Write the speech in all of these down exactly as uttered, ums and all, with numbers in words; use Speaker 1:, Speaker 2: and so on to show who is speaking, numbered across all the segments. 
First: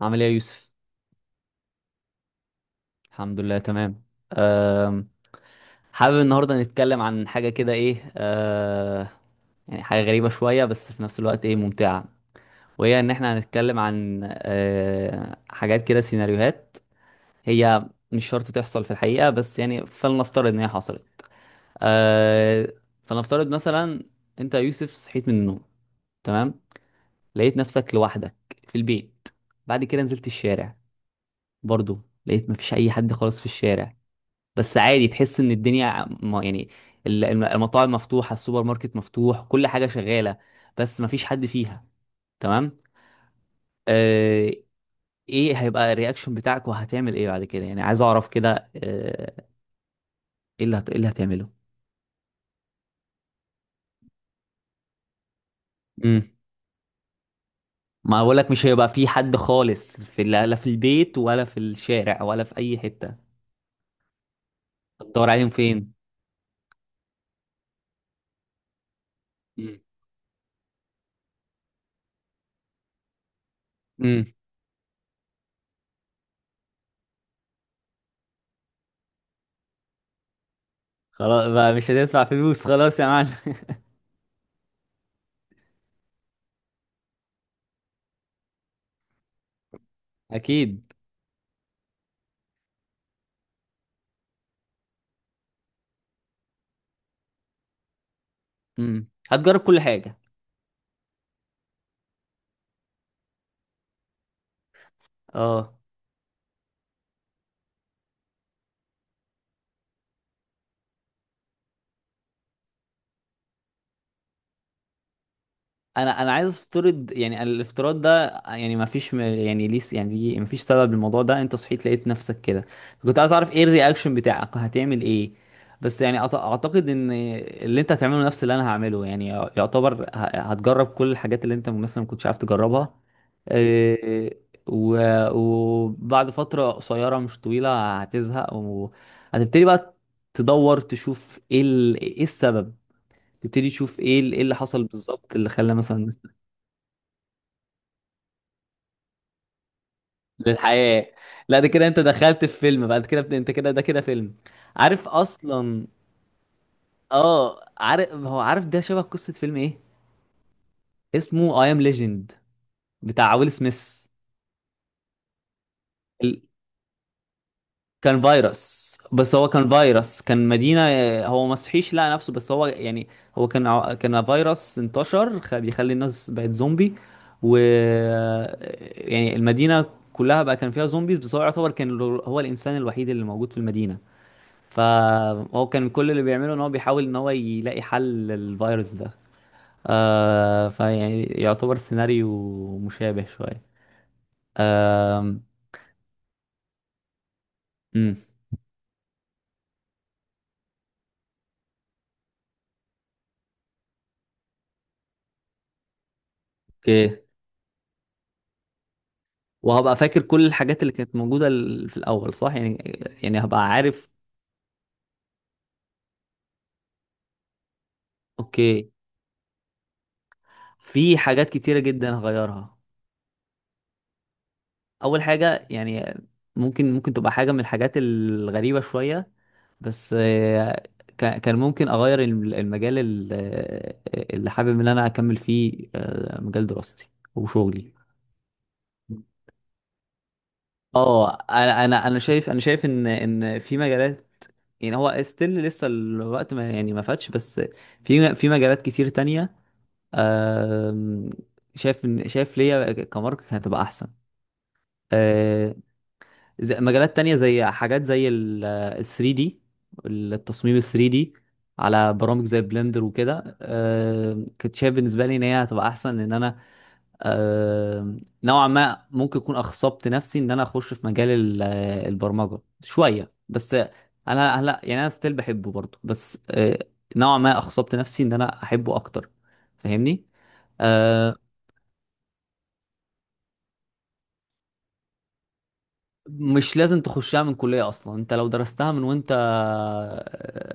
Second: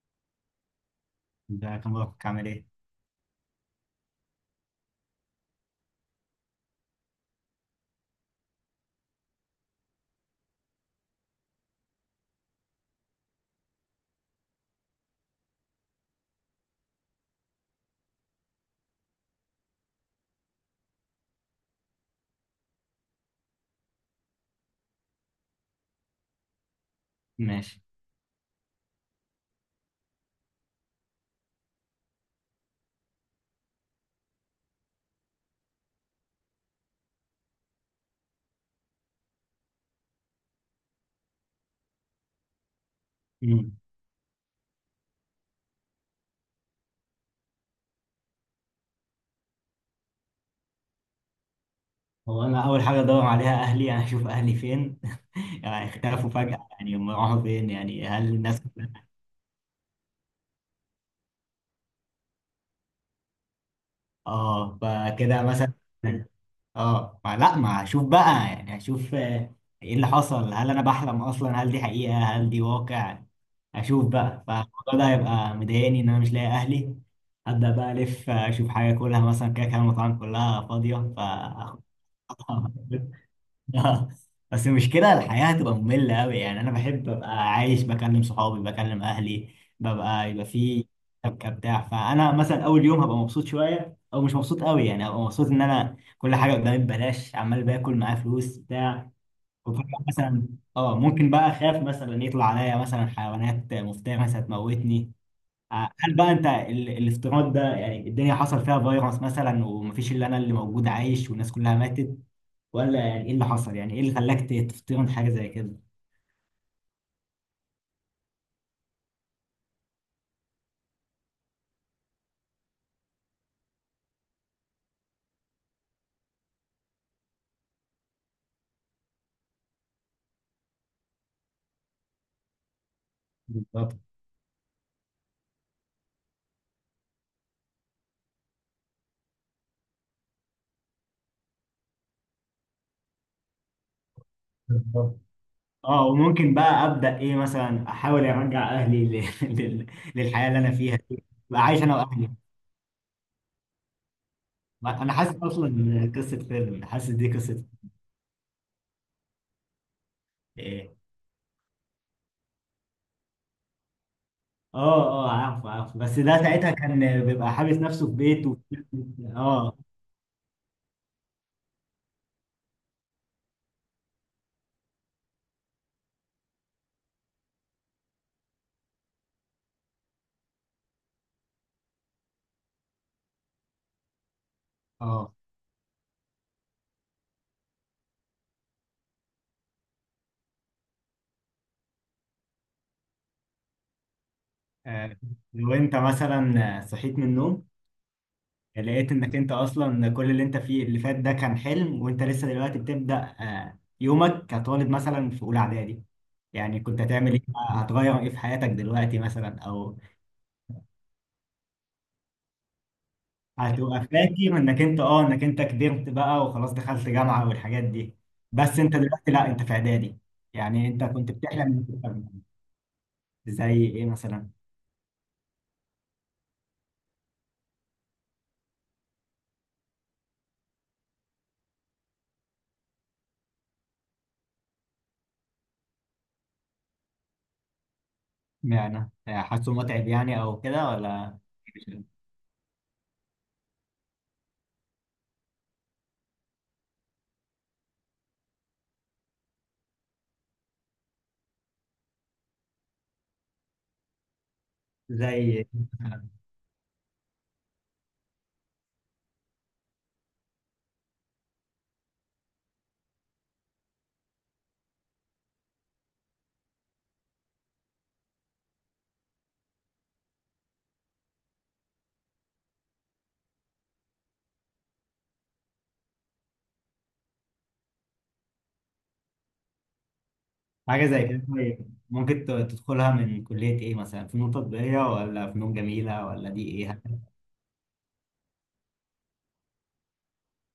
Speaker 1: عامل ايه يا يوسف؟
Speaker 2: ازيك يا مبروك، عامل ايه؟
Speaker 1: الحمد لله تمام. أم، حابب النهارده نتكلم عن حاجه كده ايه أه يعني حاجه غريبه شويه، بس في نفس الوقت ايه ممتعه. وهي ان احنا هنتكلم عن أه حاجات كده، سيناريوهات هي مش شرط تحصل في الحقيقه، بس يعني فلنفترض ان هي حصلت. أه فلنفترض مثلا، انت يا يوسف صحيت من النوم، تمام، لقيت
Speaker 2: ماشي.
Speaker 1: نفسك لوحدك في البيت. بعد كده نزلت الشارع، برضو لقيت مفيش اي حد خالص في الشارع. بس عادي، تحس ان الدنيا م- يعني ال- الم- المطاعم مفتوحه، السوبر ماركت مفتوح، كل حاجه شغاله بس مفيش حد فيها، تمام.
Speaker 2: مم.
Speaker 1: آه ايه هيبقى الرياكشن بتاعك وهتعمل ايه بعد كده؟ يعني عايز اعرف كده، آه، ايه اللي هت... ايه اللي هتعمله؟
Speaker 2: هو انا اول حاجه ادور عليها اهلي، انا اشوف اهلي فين. يعني
Speaker 1: امم
Speaker 2: اختفوا فجاه، يعني هم راحوا فين؟ يعني
Speaker 1: ما
Speaker 2: هل
Speaker 1: بقول لك
Speaker 2: الناس...
Speaker 1: مش هيبقى في حد خالص في، لا لا، في البيت ولا في الشارع ولا في اي حته.
Speaker 2: اه،
Speaker 1: تدور
Speaker 2: فكده
Speaker 1: عليهم
Speaker 2: مثلا.
Speaker 1: فين؟
Speaker 2: اه، ما لا ما اشوف بقى، يعني اشوف آه،
Speaker 1: امم.
Speaker 2: ايه اللي حصل، هل انا بحلم اصلا؟ هل دي حقيقه؟ هل دي واقع؟ اشوف
Speaker 1: امم.
Speaker 2: بقى، فالموضوع ده هيبقى مضايقني ان انا مش لاقي اهلي ابدا. بقى الف آه، اشوف حاجه اكلها مثلا، كده كده المطاعم كلها فاضيه ف...
Speaker 1: خلاص بقى، مش هتدفع فلوس، خلاص يا معلم.
Speaker 2: آه. بس المشكلة الحياة هتبقى مملة أوي، يعني أنا بحب أبقى عايش، بكلم صحابي بكلم أهلي، ببقى يبقى في
Speaker 1: اكيد.
Speaker 2: شبكة بتاع. فأنا مثلا أول يوم هبقى مبسوط شوية، أو مش مبسوط أوي، يعني هبقى مبسوط إن أنا كل حاجة قدامي ببلاش، عمال باكل معايا فلوس
Speaker 1: امم
Speaker 2: بتاع.
Speaker 1: هتجرب كل
Speaker 2: وفجأة
Speaker 1: حاجه.
Speaker 2: مثلا أه ممكن بقى أخاف مثلا، يطلع عليا مثلا حيوانات مفترسة مثلا تموتني.
Speaker 1: اه،
Speaker 2: آه، هل بقى أنت ال- الافتراض ده، يعني الدنيا حصل فيها فيروس مثلا ومفيش إلا أنا اللي موجود عايش والناس كلها ماتت؟ ولا يعني ايه اللي حصل؟ يعني ايه اللي خلاك ت- تفترض حاجه زي كده؟
Speaker 1: انا انا عايز افترض يعني، الافتراض ده يعني ما فيش م- يعني ليس يعني ليه، ما فيش سبب للموضوع ده. انت صحيت لقيت نفسك كده، كنت عايز اعرف ايه الرياكشن بتاعك، هتعمل ايه؟ بس يعني أعت- اعتقد ان اللي انت هتعمله نفس اللي انا هعمله، يعني يعتبر ه- هتجرب كل الحاجات اللي انت مثلا ما كنتش عارف تجربها.
Speaker 2: بالظبط،
Speaker 1: إيه، و- وبعد فترة قصيرة مش طويلة هتزهق وهتبتدي بقى تدور تشوف ايه ال- ايه السبب، تبتدي تشوف ايه ال- ايه اللي حصل
Speaker 2: بالظبط.
Speaker 1: بالظبط اللي خلى مثلا
Speaker 2: اه،
Speaker 1: الناس.
Speaker 2: وممكن بقى ابدا ايه، مثلا احاول ارجع اهلي ل... لل... للحياه اللي انا فيها
Speaker 1: للحياة.
Speaker 2: دي.
Speaker 1: لا،
Speaker 2: بقى
Speaker 1: ده
Speaker 2: عايش
Speaker 1: كده
Speaker 2: انا
Speaker 1: انت
Speaker 2: واهلي.
Speaker 1: دخلت في فيلم بعد كده، بت- انت كده، ده كده فيلم. عارف
Speaker 2: انا حاسس اصلا
Speaker 1: اصلا.
Speaker 2: إن قصه فيلم، حاسس دي قصه
Speaker 1: اه عارف، هو عارف ده شبه قصة فيلم، ايه
Speaker 2: ايه.
Speaker 1: اسمه؟ اي ام ليجند، بتاع ويل سميث.
Speaker 2: اه، اه، عارف عارف. بس ده
Speaker 1: ال...
Speaker 2: ساعتها كان بيبقى حابس نفسه في
Speaker 1: كان
Speaker 2: بيته.
Speaker 1: فيروس، بس هو كان
Speaker 2: اه.
Speaker 1: فيروس، كان مدينة. هو ما صحيش لقى نفسه، بس هو يعني هو كان ع- كان فيروس انتشر خ- بيخلي الناس بقت زومبي. و يعني المدينة كلها بقى كان فيها زومبيز، بس هو يعتبر كان ال- هو الإنسان الوحيد اللي موجود في المدينة.
Speaker 2: اه.
Speaker 1: فهو كان كل اللي بيعمله ان هو بيحاول ان هو يلاقي حل للفيروس ده. آه فيعني يعتبر سيناريو مشابه شوية.
Speaker 2: آه،
Speaker 1: آم،
Speaker 2: لو انت مثلا صحيت من النوم،
Speaker 1: امم.
Speaker 2: يعني لقيت انك انت اصلا كل اللي انت فيه اللي فات ده كان حلم، وانت لسه دلوقتي بتبدأ آه، يومك كطالب مثلا في اولى اعدادي، يعني كنت
Speaker 1: اوكي.
Speaker 2: هتعمل ايه؟ هتغير ايه في حياتك دلوقتي مثلا؟
Speaker 1: وهبقى
Speaker 2: او
Speaker 1: فاكر كل الحاجات اللي كانت موجودة ال- في الأول، صح يعني؟ يعني هبقى
Speaker 2: هتبقى
Speaker 1: عارف.
Speaker 2: فاكر انك انت اه انك انت كبرت بقى وخلاص دخلت جامعة والحاجات دي؟ بس
Speaker 1: اوكي.
Speaker 2: انت دلوقتي لا، انت في اعدادي، يعني انت
Speaker 1: في
Speaker 2: كنت
Speaker 1: حاجات
Speaker 2: بتحلم
Speaker 1: كتيرة
Speaker 2: إنك
Speaker 1: جدا
Speaker 2: تبقى.
Speaker 1: هغيرها.
Speaker 2: زي ايه مثلا؟
Speaker 1: أول حاجة يعني، ممكن ممكن تبقى حاجة من الحاجات الغريبة شوية، بس آه، كا- كان ممكن اغير الم- المجال ال- آه، اللي حابب ان انا اكمل فيه، آه، مجال دراستي وشغلي.
Speaker 2: معنى حاسه متعب يعني، او كده،
Speaker 1: اه،
Speaker 2: ولا؟
Speaker 1: انا انا انا شايف انا شايف ان ان في مجالات، يعني هو ستيل لسه الوقت ما يعني ما فاتش، بس في في مجالات كتير تانية. آم، شايف ان شايف ليا كمارك هتبقى احسن.
Speaker 2: زي
Speaker 1: آه، زي مجالات تانية، زي حاجات زي ال ال ثري دي، التصميم ال ثري دي على برامج زي بلندر وكده. آه، كنت شايف بالنسبة لي ان هي هتبقى احسن ان انا آه، نوعا ما ممكن اكون اخصبت نفسي ان انا اخش في مجال ال- آه، البرمجة شوية. بس انا هلا يعني انا ستيل بحبه برضه، بس آه، نوعا ما اخصبت نفسي ان انا احبه اكتر، فاهمني؟
Speaker 2: حاجة زي إيه.
Speaker 1: آه،
Speaker 2: كده طيب ممكن ت- تدخلها من كلية ايه مثلا؟ فنون تطبيقية، ولا فنون جميلة، ولا دي
Speaker 1: مش لازم
Speaker 2: ايه؟
Speaker 1: تخشها من كلية أصلا. أنت لو درستها من وأنت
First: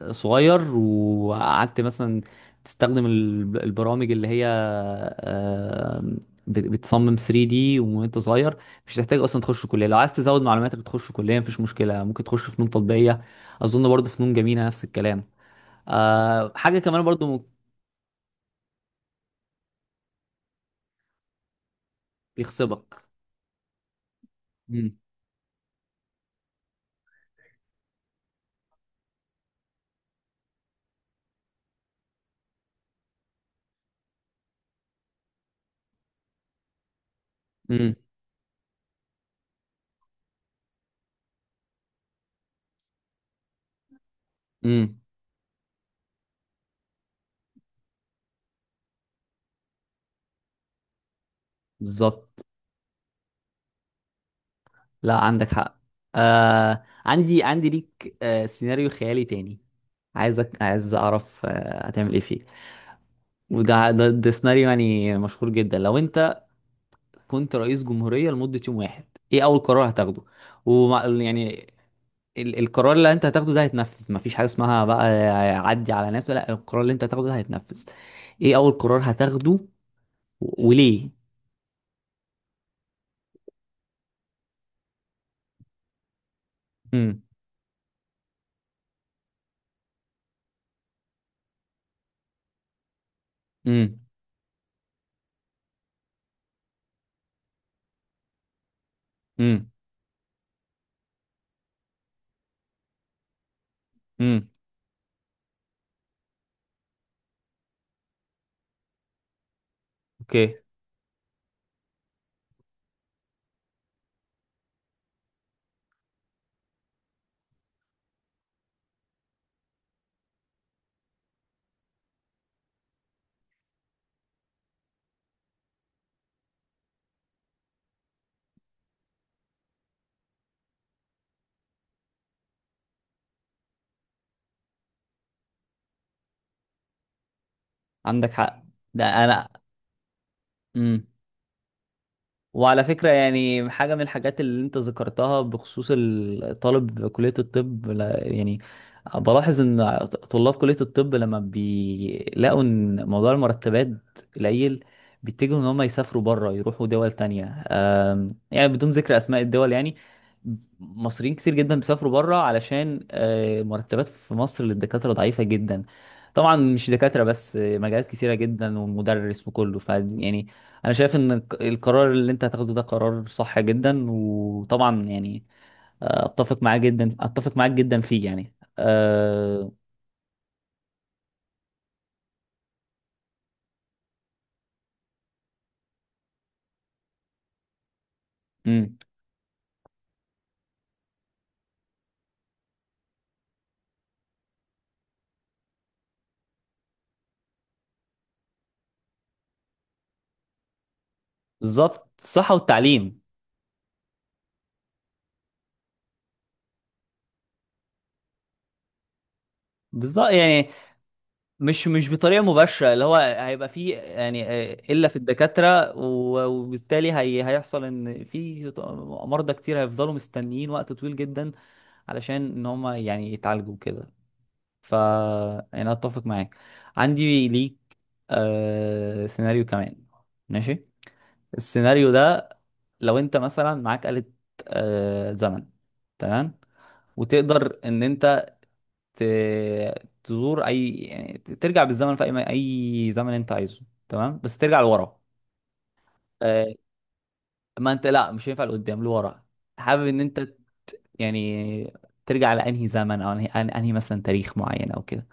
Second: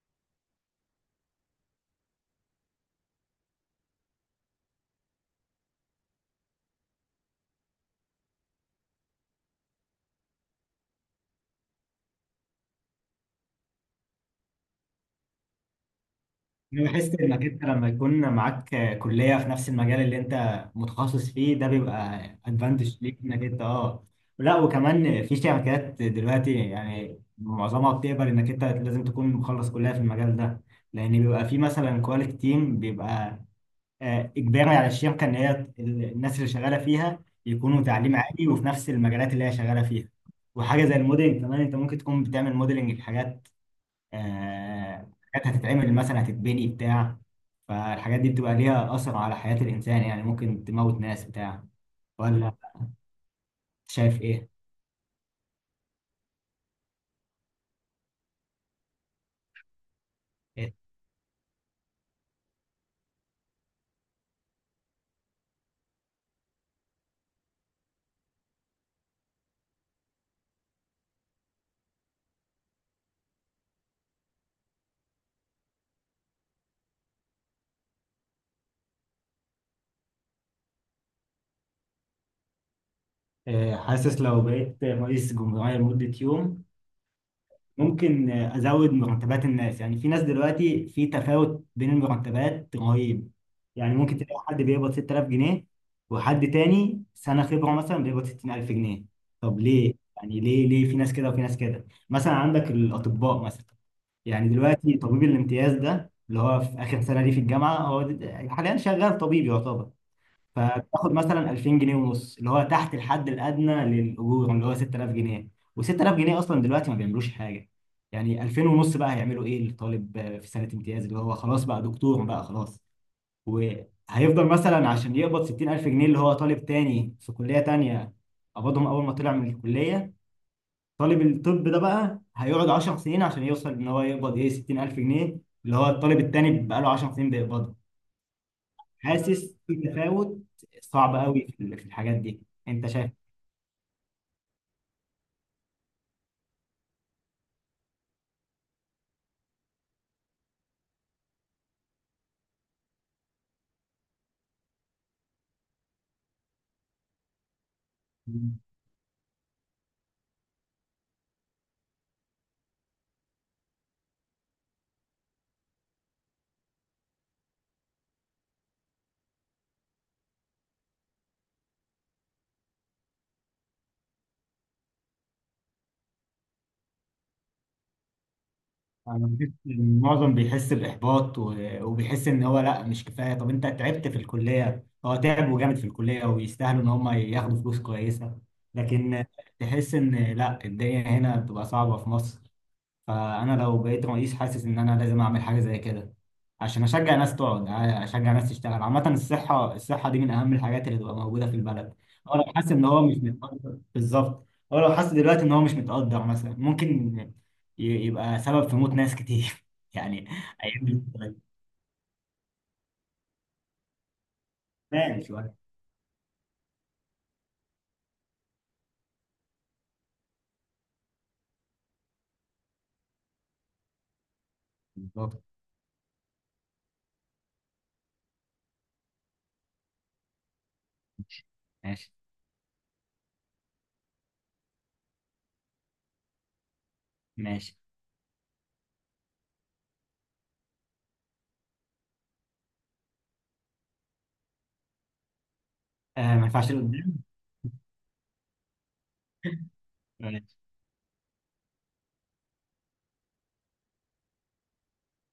Speaker 1: آه، صغير، وقعدت مثلا تستخدم ال- البرامج اللي هي آه، بت- بتصمم ثري دي وأنت صغير، مش هتحتاج أصلا تخش كلية. لو عايز تزود معلوماتك تخش كلية، مفيش مشكلة، ممكن تخش فنون تطبيقية، أظن برضه فنون جميلة نفس الكلام. آه، حاجة
Speaker 2: انا
Speaker 1: كمان
Speaker 2: بحس انك
Speaker 1: برضه
Speaker 2: انت لما يكون معاك كلية في نفس المجال اللي انت متخصص فيه ده، بيبقى ادفانتج
Speaker 1: بيخصبك.
Speaker 2: ليك انك انت، اه لا،
Speaker 1: امم.
Speaker 2: وكمان في شركات دلوقتي، يعني معظمها بتقبل انك انت لازم تكون مخلص كلية في المجال ده. لان بيبقى في مثلا كواليتي تيم، بيبقى آه، اجباري على الشركه ان هي ال- الناس اللي شغاله فيها يكونوا
Speaker 1: امم.
Speaker 2: تعليم عالي وفي نفس المجالات اللي هي شغاله فيها. وحاجه زي الموديلنج كمان، انت ممكن تكون بتعمل موديلنج لحاجات
Speaker 1: امم.
Speaker 2: آه، حاجات هتتعمل مثلا، هتتبني بتاع، فالحاجات دي بتبقى ليها اثر على حياه الانسان، يعني ممكن تموت ناس بتاع،
Speaker 1: بالظبط.
Speaker 2: ولا شايف ايه؟
Speaker 1: لا، عندك حق. آه عندي عندي ليك آه سيناريو خيالي تاني. عايزك
Speaker 2: إيه؟
Speaker 1: عايز اعرف آه هتعمل ايه فيه. وده ده, ده سيناريو يعني مشهور جدا. لو انت كنت رئيس جمهورية لمدة يوم واحد، ايه اول قرار هتاخده؟ ومع يعني ال القرار اللي انت هتاخده ده هيتنفذ، مفيش حاجة اسمها بقى عدي على ناس، لا، القرار اللي انت هتاخده ده هيتنفذ. ايه اول قرار هتاخده؟ و- وليه؟
Speaker 2: آه، حاسس لو بقيت رئيس جمهوريه لمده يوم،
Speaker 1: امم.
Speaker 2: ممكن ازود مرتبات الناس. يعني في ناس دلوقتي، في تفاوت بين المرتبات رهيب. يعني
Speaker 1: امم.
Speaker 2: ممكن تلاقي حد بيقبض ستة آلاف جنيه، وحد تاني سنة خبرة مثلا بيقبض ستين ألف جنيه. طب
Speaker 1: امم.
Speaker 2: ليه؟ يعني ليه، ليه في ناس كده وفي ناس كده؟ مثلا عندك الاطباء مثلا،
Speaker 1: امم.
Speaker 2: يعني دلوقتي طبيب الامتياز ده اللي هو في اخر سنة ليه في الجامعة، هو د- حاليا شغال طبيب يعتبر،
Speaker 1: اوكي.
Speaker 2: فبتاخد مثلا ألفين جنيه ونص، اللي هو تحت الحد الادنى للاجور اللي هو ستة آلاف جنيه. و6000 جنيه اصلا دلوقتي ما بيعملوش حاجه، يعني ألفين ونص بقى هيعملوا ايه للطالب آه، في سنه امتياز اللي هو خلاص بقى دكتور بقى خلاص؟ وهيفضل مثلا عشان يقبض ستين ألف جنيه اللي هو طالب تاني في كليه تانيه قبضهم اول ما طلع من الكليه. طالب الطب ده بقى هيقعد 10 سنين عشان يوصل ان هو يقبض ايه، ستين ألف جنيه اللي هو الطالب التاني بقى له 10 سنين بيقبضها.
Speaker 1: عندك حق. ده انا.
Speaker 2: حاسس في تفاوت
Speaker 1: امم.
Speaker 2: صعب قوي في ال- في الحاجات دي.
Speaker 1: وعلى
Speaker 2: انت
Speaker 1: فكرة
Speaker 2: شايف؟
Speaker 1: يعني حاجة من الحاجات اللي انت ذكرتها بخصوص الطالب كلية الطب، لا- يعني بلاحظ ان طلاب كلية الطب لما بيلاقوا ان موضوع المرتبات قليل، بيتجهوا ان هم يسافروا بره، يروحوا دول تانية. آم، يعني بدون ذكر اسماء الدول، يعني مصريين كتير جدا بيسافروا بره علشان آه، مرتبات في مصر للدكاترة ضعيفة جدا. طبعا مش دكاترة بس، آه، مجالات كتيرة جدا ومدرس وكله. ف يعني انا شايف ان الق- القرار اللي انت هتاخده ده قرار صح جدا، وطبعا يعني آه، اتفق معاه جدا، اتفق معاك جدا فيه يعني.
Speaker 2: انا بحس
Speaker 1: أه...
Speaker 2: إن معظم بيحس باحباط، و- وبيحس ان هو لا، مش كفايه. طب انت تعبت في الكليه، هو تعبوا جامد في الكليه ويستاهلوا ان هم ياخدوا فلوس كويسه.
Speaker 1: أمم،
Speaker 2: لكن تحس ان لا، الدنيا هنا بتبقى صعبه في مصر. فانا لو بقيت رئيس، حاسس ان انا لازم اعمل حاجه زي كده، عشان اشجع ناس تقعد آه، اشجع ناس تشتغل عامه الصحه. الصحه دي من اهم الحاجات اللي تبقى موجوده في البلد.
Speaker 1: بالظبط،
Speaker 2: هو لو
Speaker 1: الصحة
Speaker 2: حاسس ان هو مش
Speaker 1: والتعليم.
Speaker 2: متقدر بالظبط، هو لو حاسس دلوقتي ان هو مش متقدر مثلا، ممكن ي- يبقى سبب في موت ناس كتير يعني،
Speaker 1: بالظبط يعني،
Speaker 2: هيعمل.
Speaker 1: مش مش بطريقة مباشرة اللي هو هيبقى فيه يعني آه، إلا في
Speaker 2: ماشي.
Speaker 1: الدكاترة، و- وبالتالي هي هيحصل إن في ط- مرضى كتير هيفضلوا مستنيين وقت طويل جدا علشان إن هم يعني يتعالجوا كده. ف
Speaker 2: بالظبط.
Speaker 1: يعني اتفق معاك. عندي ليك آه... سيناريو كمان. ماشي. السيناريو
Speaker 2: ماشي.
Speaker 1: ده، لو انت مثلا معاك آلة آه... زمن، تمام،
Speaker 2: ماشي.
Speaker 1: وتقدر ان انت ت... تزور اي، يعني ترجع بالزمن في اي اي زمن انت عايزه، تمام، بس ترجع لورا.
Speaker 2: آه، ما ينفعش
Speaker 1: آه...
Speaker 2: لقدام.
Speaker 1: ما انت لا، مش هينفع لقدام، لورا. حابب ان
Speaker 2: ماشي.
Speaker 1: انت يعني ترجع لانهي زمن، او انهي, أن- أنهي مثلا تاريخ معين او كده.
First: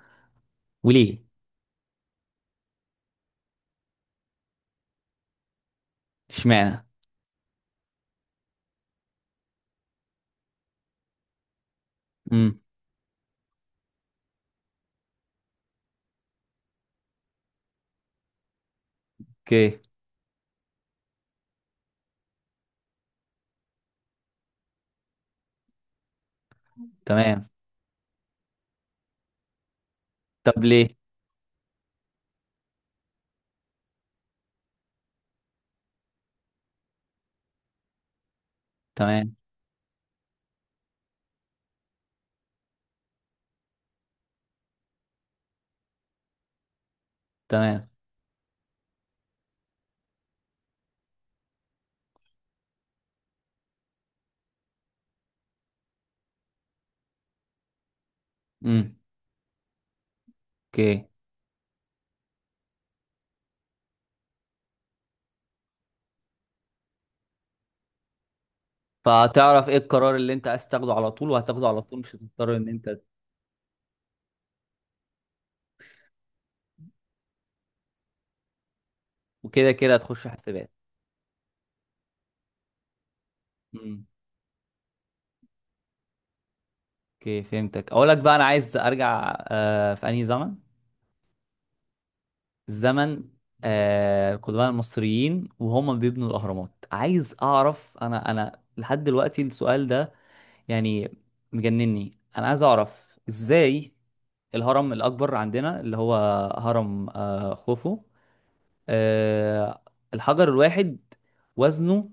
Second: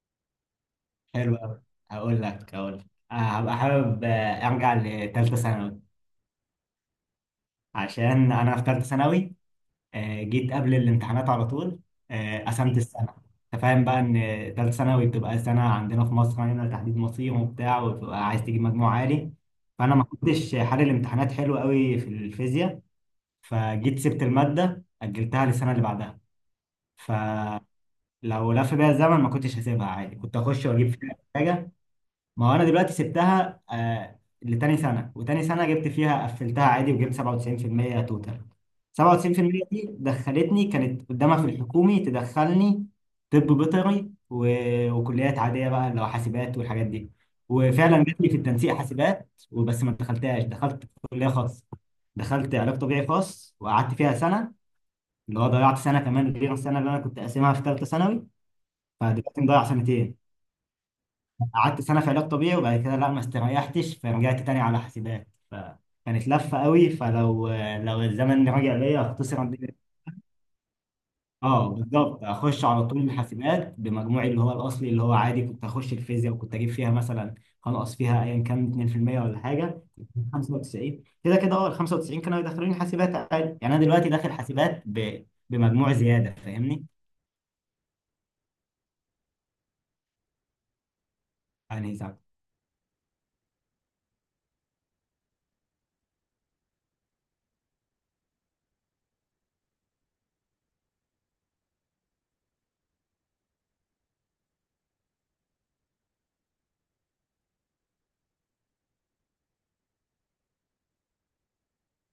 Speaker 1: وليه؟
Speaker 2: حلو قوي. هقول لك هقول لك آه هبقى حابب آه، ارجع لثالثه ثانوي.
Speaker 1: اشمعنى؟
Speaker 2: عشان انا في ثالثه ثانوي آه، جيت قبل الامتحانات على طول آه،
Speaker 1: امم.
Speaker 2: قسمت السنه. انت فاهم بقى ان ثالثه ثانوي بتبقى سنه عندنا في مصر هنا تحديد مصير وبتاع، وبتبقى عايز تجيب مجموع عالي.
Speaker 1: اوكي.
Speaker 2: فانا ما كنتش حل الامتحانات حلو قوي في الفيزياء، فجيت سبت الماده اجلتها للسنه اللي بعدها.
Speaker 1: تمام.
Speaker 2: فلو لف بيا الزمن، ما كنتش هسيبها عادي، كنت
Speaker 1: طب
Speaker 2: اخش
Speaker 1: ليه؟
Speaker 2: واجيب فيها حاجه. ما هو انا دلوقتي سبتها آه لتاني سنه، وتاني سنه جبت فيها، قفلتها عادي وجبت سبعة وتسعين في المية توتال.
Speaker 1: تمام.
Speaker 2: سبعة وتسعين في المية دي دخلتني، كانت قدامها في الحكومي تدخلني طب بيطري، و- وكليات عاديه بقى اللي هو حاسبات والحاجات دي.
Speaker 1: تمام.
Speaker 2: وفعلا جات لي في التنسيق حاسبات، وبس ما دخلتهاش، دخلت كليه خاص، دخلت علاج طبيعي خاص، وقعدت فيها سنه، اللي هو ضيعت سنه كمان غير السنه اللي انا كنت قاسمها في ثالثه ثانوي.
Speaker 1: امم.
Speaker 2: فدلوقتي مضيع سنتين.
Speaker 1: اوكي.
Speaker 2: قعدت سنة في علاج طبيعي، وبعد كده لا، ما استريحتش، فرجعت تاني على حاسبات، فكانت لفة قوي. فلو لو الزمن رجع ليا، اختصر
Speaker 1: فهتعرف
Speaker 2: الدنيا.
Speaker 1: ايه القرار اللي انت عايز تاخده على طول وهتاخده
Speaker 2: اه
Speaker 1: على طول، مش
Speaker 2: بالظبط،
Speaker 1: هتضطر
Speaker 2: اخش
Speaker 1: ان
Speaker 2: على
Speaker 1: انت.
Speaker 2: طول الحاسبات بمجموعي اللي هو الاصلي، اللي هو عادي كنت اخش الفيزياء وكنت اجيب فيها مثلا، هنقص فيها ايا كان اتنين في المية ولا
Speaker 1: وكده
Speaker 2: حاجه،
Speaker 1: كده هتخش حسابات.
Speaker 2: خمسة وتسعين. كده كده اه، ال خمسة وتسعين كانوا يدخلوني حاسبات عادي، يعني انا
Speaker 1: امم.
Speaker 2: دلوقتي داخل حاسبات ب... بمجموع زياده، فاهمني؟
Speaker 1: اوكي. فهمتك. اقول لك بقى، انا عايز ارجع آه في انهي زمن.
Speaker 2: يعني زي...
Speaker 1: الزمن آه القدماء المصريين وهم بيبنوا الاهرامات، عايز اعرف. انا انا لحد دلوقتي السؤال ده يعني مجنني. انا عايز اعرف ازاي الهرم الاكبر عندنا، اللي هو هرم آه خوفو، آه، الحجر الواحد وزنه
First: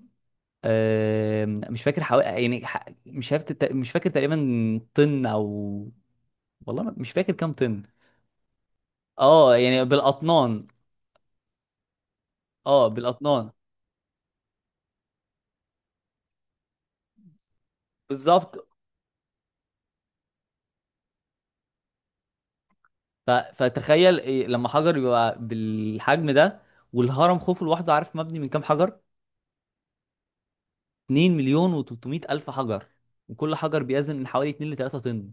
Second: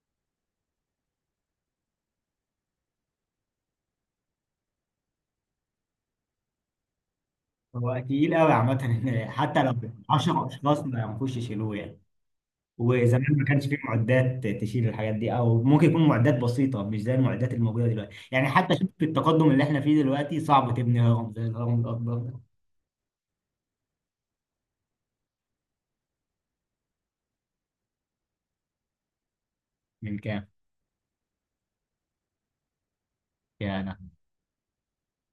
Speaker 1: آه، مش فاكر حوالي يعني ح- مش عارف، تت- مش فاكر تقريبا طن او، والله ما- مش فاكر كام طن.
Speaker 2: هو تقيل قوي عامة.
Speaker 1: اه
Speaker 2: حتى لو
Speaker 1: يعني
Speaker 2: 10
Speaker 1: بالاطنان.
Speaker 2: اشخاص ما ينفعوش يشيلوه يعني.
Speaker 1: اه
Speaker 2: وزمان ما
Speaker 1: بالاطنان.
Speaker 2: كانش فيه معدات تشيل الحاجات دي، او ممكن يكون معدات بسيطه مش زي المعدات الموجوده دلوقتي، يعني
Speaker 1: بالظبط.
Speaker 2: حتى شوف التقدم اللي احنا فيه دلوقتي، صعب تبني هرم زي الهرم الاكبر ده.
Speaker 1: ف... فتخيل إيه لما حجر يبقى بالحجم ده، والهرم خوفو لوحده عارف مبني من كام حجر؟
Speaker 2: من كام؟
Speaker 1: اثنين مليون و300 الف حجر، وكل حجر
Speaker 2: يعني
Speaker 1: بيزن من حوالي اثنين ل ثلاثة طن.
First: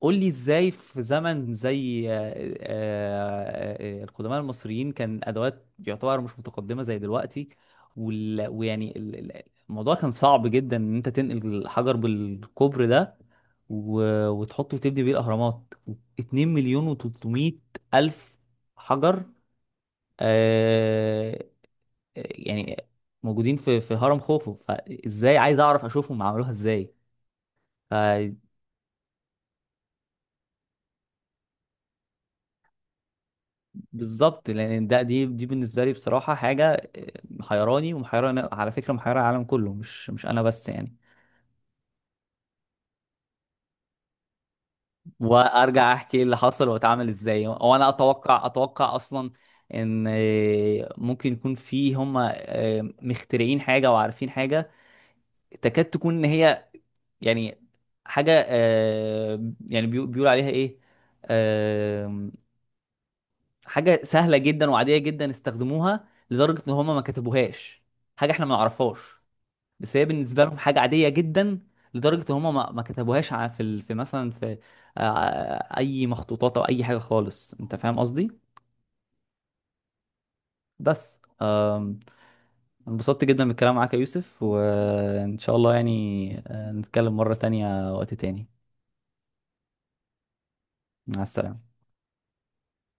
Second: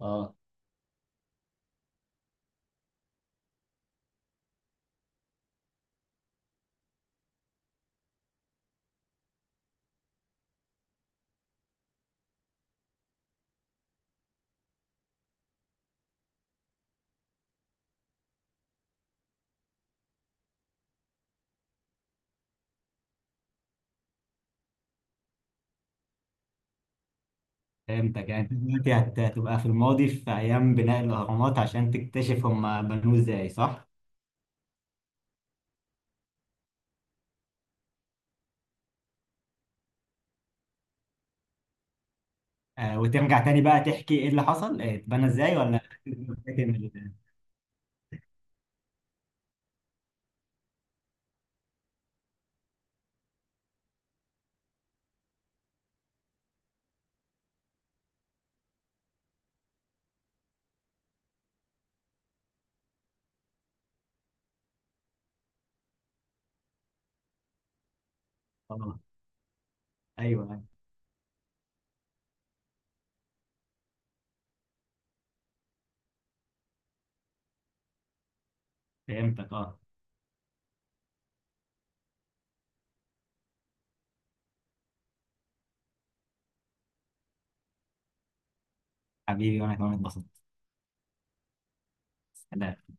Speaker 1: قول لي
Speaker 2: اه،
Speaker 1: ازاي في زمن زي آه، آه، آه، القدماء المصريين، كان ادوات يعتبر مش متقدمه زي دلوقتي. وال... ويعني ال- ال- الموضوع كان صعب جدا ان انت تنقل الحجر بالكوبر ده، و... وتحطه وتبني بيه الاهرامات. اثنين مليون و300 الف حجر آه... يعني موجودين في في هرم خوفو. فازاي عايز اعرف اشوفهم عملوها ازاي؟
Speaker 2: فهمتك، يعني انت دلوقتي هت- هتبقى في الماضي في ايام بناء الاهرامات عشان تكتشف هم بنوه ازاي، صح؟
Speaker 1: بالظبط، لان ده دي دي بالنسبه لي بصراحه حاجه آه، محيراني، ومحيره على فكره، محيره العالم كله، مش مش انا بس يعني.
Speaker 2: آه، وترجع تاني بقى تحكي ايه اللي حصل آه، اتبنى ازاي، ولا؟
Speaker 1: وارجع احكي ايه اللي
Speaker 2: فاكر
Speaker 1: حصل
Speaker 2: من
Speaker 1: واتعامل
Speaker 2: ال-
Speaker 1: ازاي، وانا اتوقع اتوقع اصلا ان آه، ممكن يكون في هم آه، مخترعين حاجه وعارفين حاجه تكاد تكون ان هي يعني حاجه آه، يعني بيقو- بيقول عليها ايه، آه، حاجه سهله جدا وعاديه جدا استخدموها لدرجه ان هم ما كتبوهاش. حاجه احنا ما
Speaker 2: اه،
Speaker 1: نعرفهاش، بس هي
Speaker 2: ايوه،
Speaker 1: بالنسبه لهم
Speaker 2: أيوة.
Speaker 1: حاجه عاديه جدا. لدرجه ان هم ما ما كتبوهاش ع- في ال- في مثلا في آه، اي مخطوطات او اي حاجه خالص، انت فاهم قصدي؟
Speaker 2: فهمتك، اه.
Speaker 1: بس آم، انبسطت جدا بالكلام معاك يا يوسف، وان شاء الله يعني آه، نتكلم مره تانية وقت تاني.
Speaker 2: حبيبي، وانا كمان اتبسطت.
Speaker 1: مع السلامه.
Speaker 2: سلام.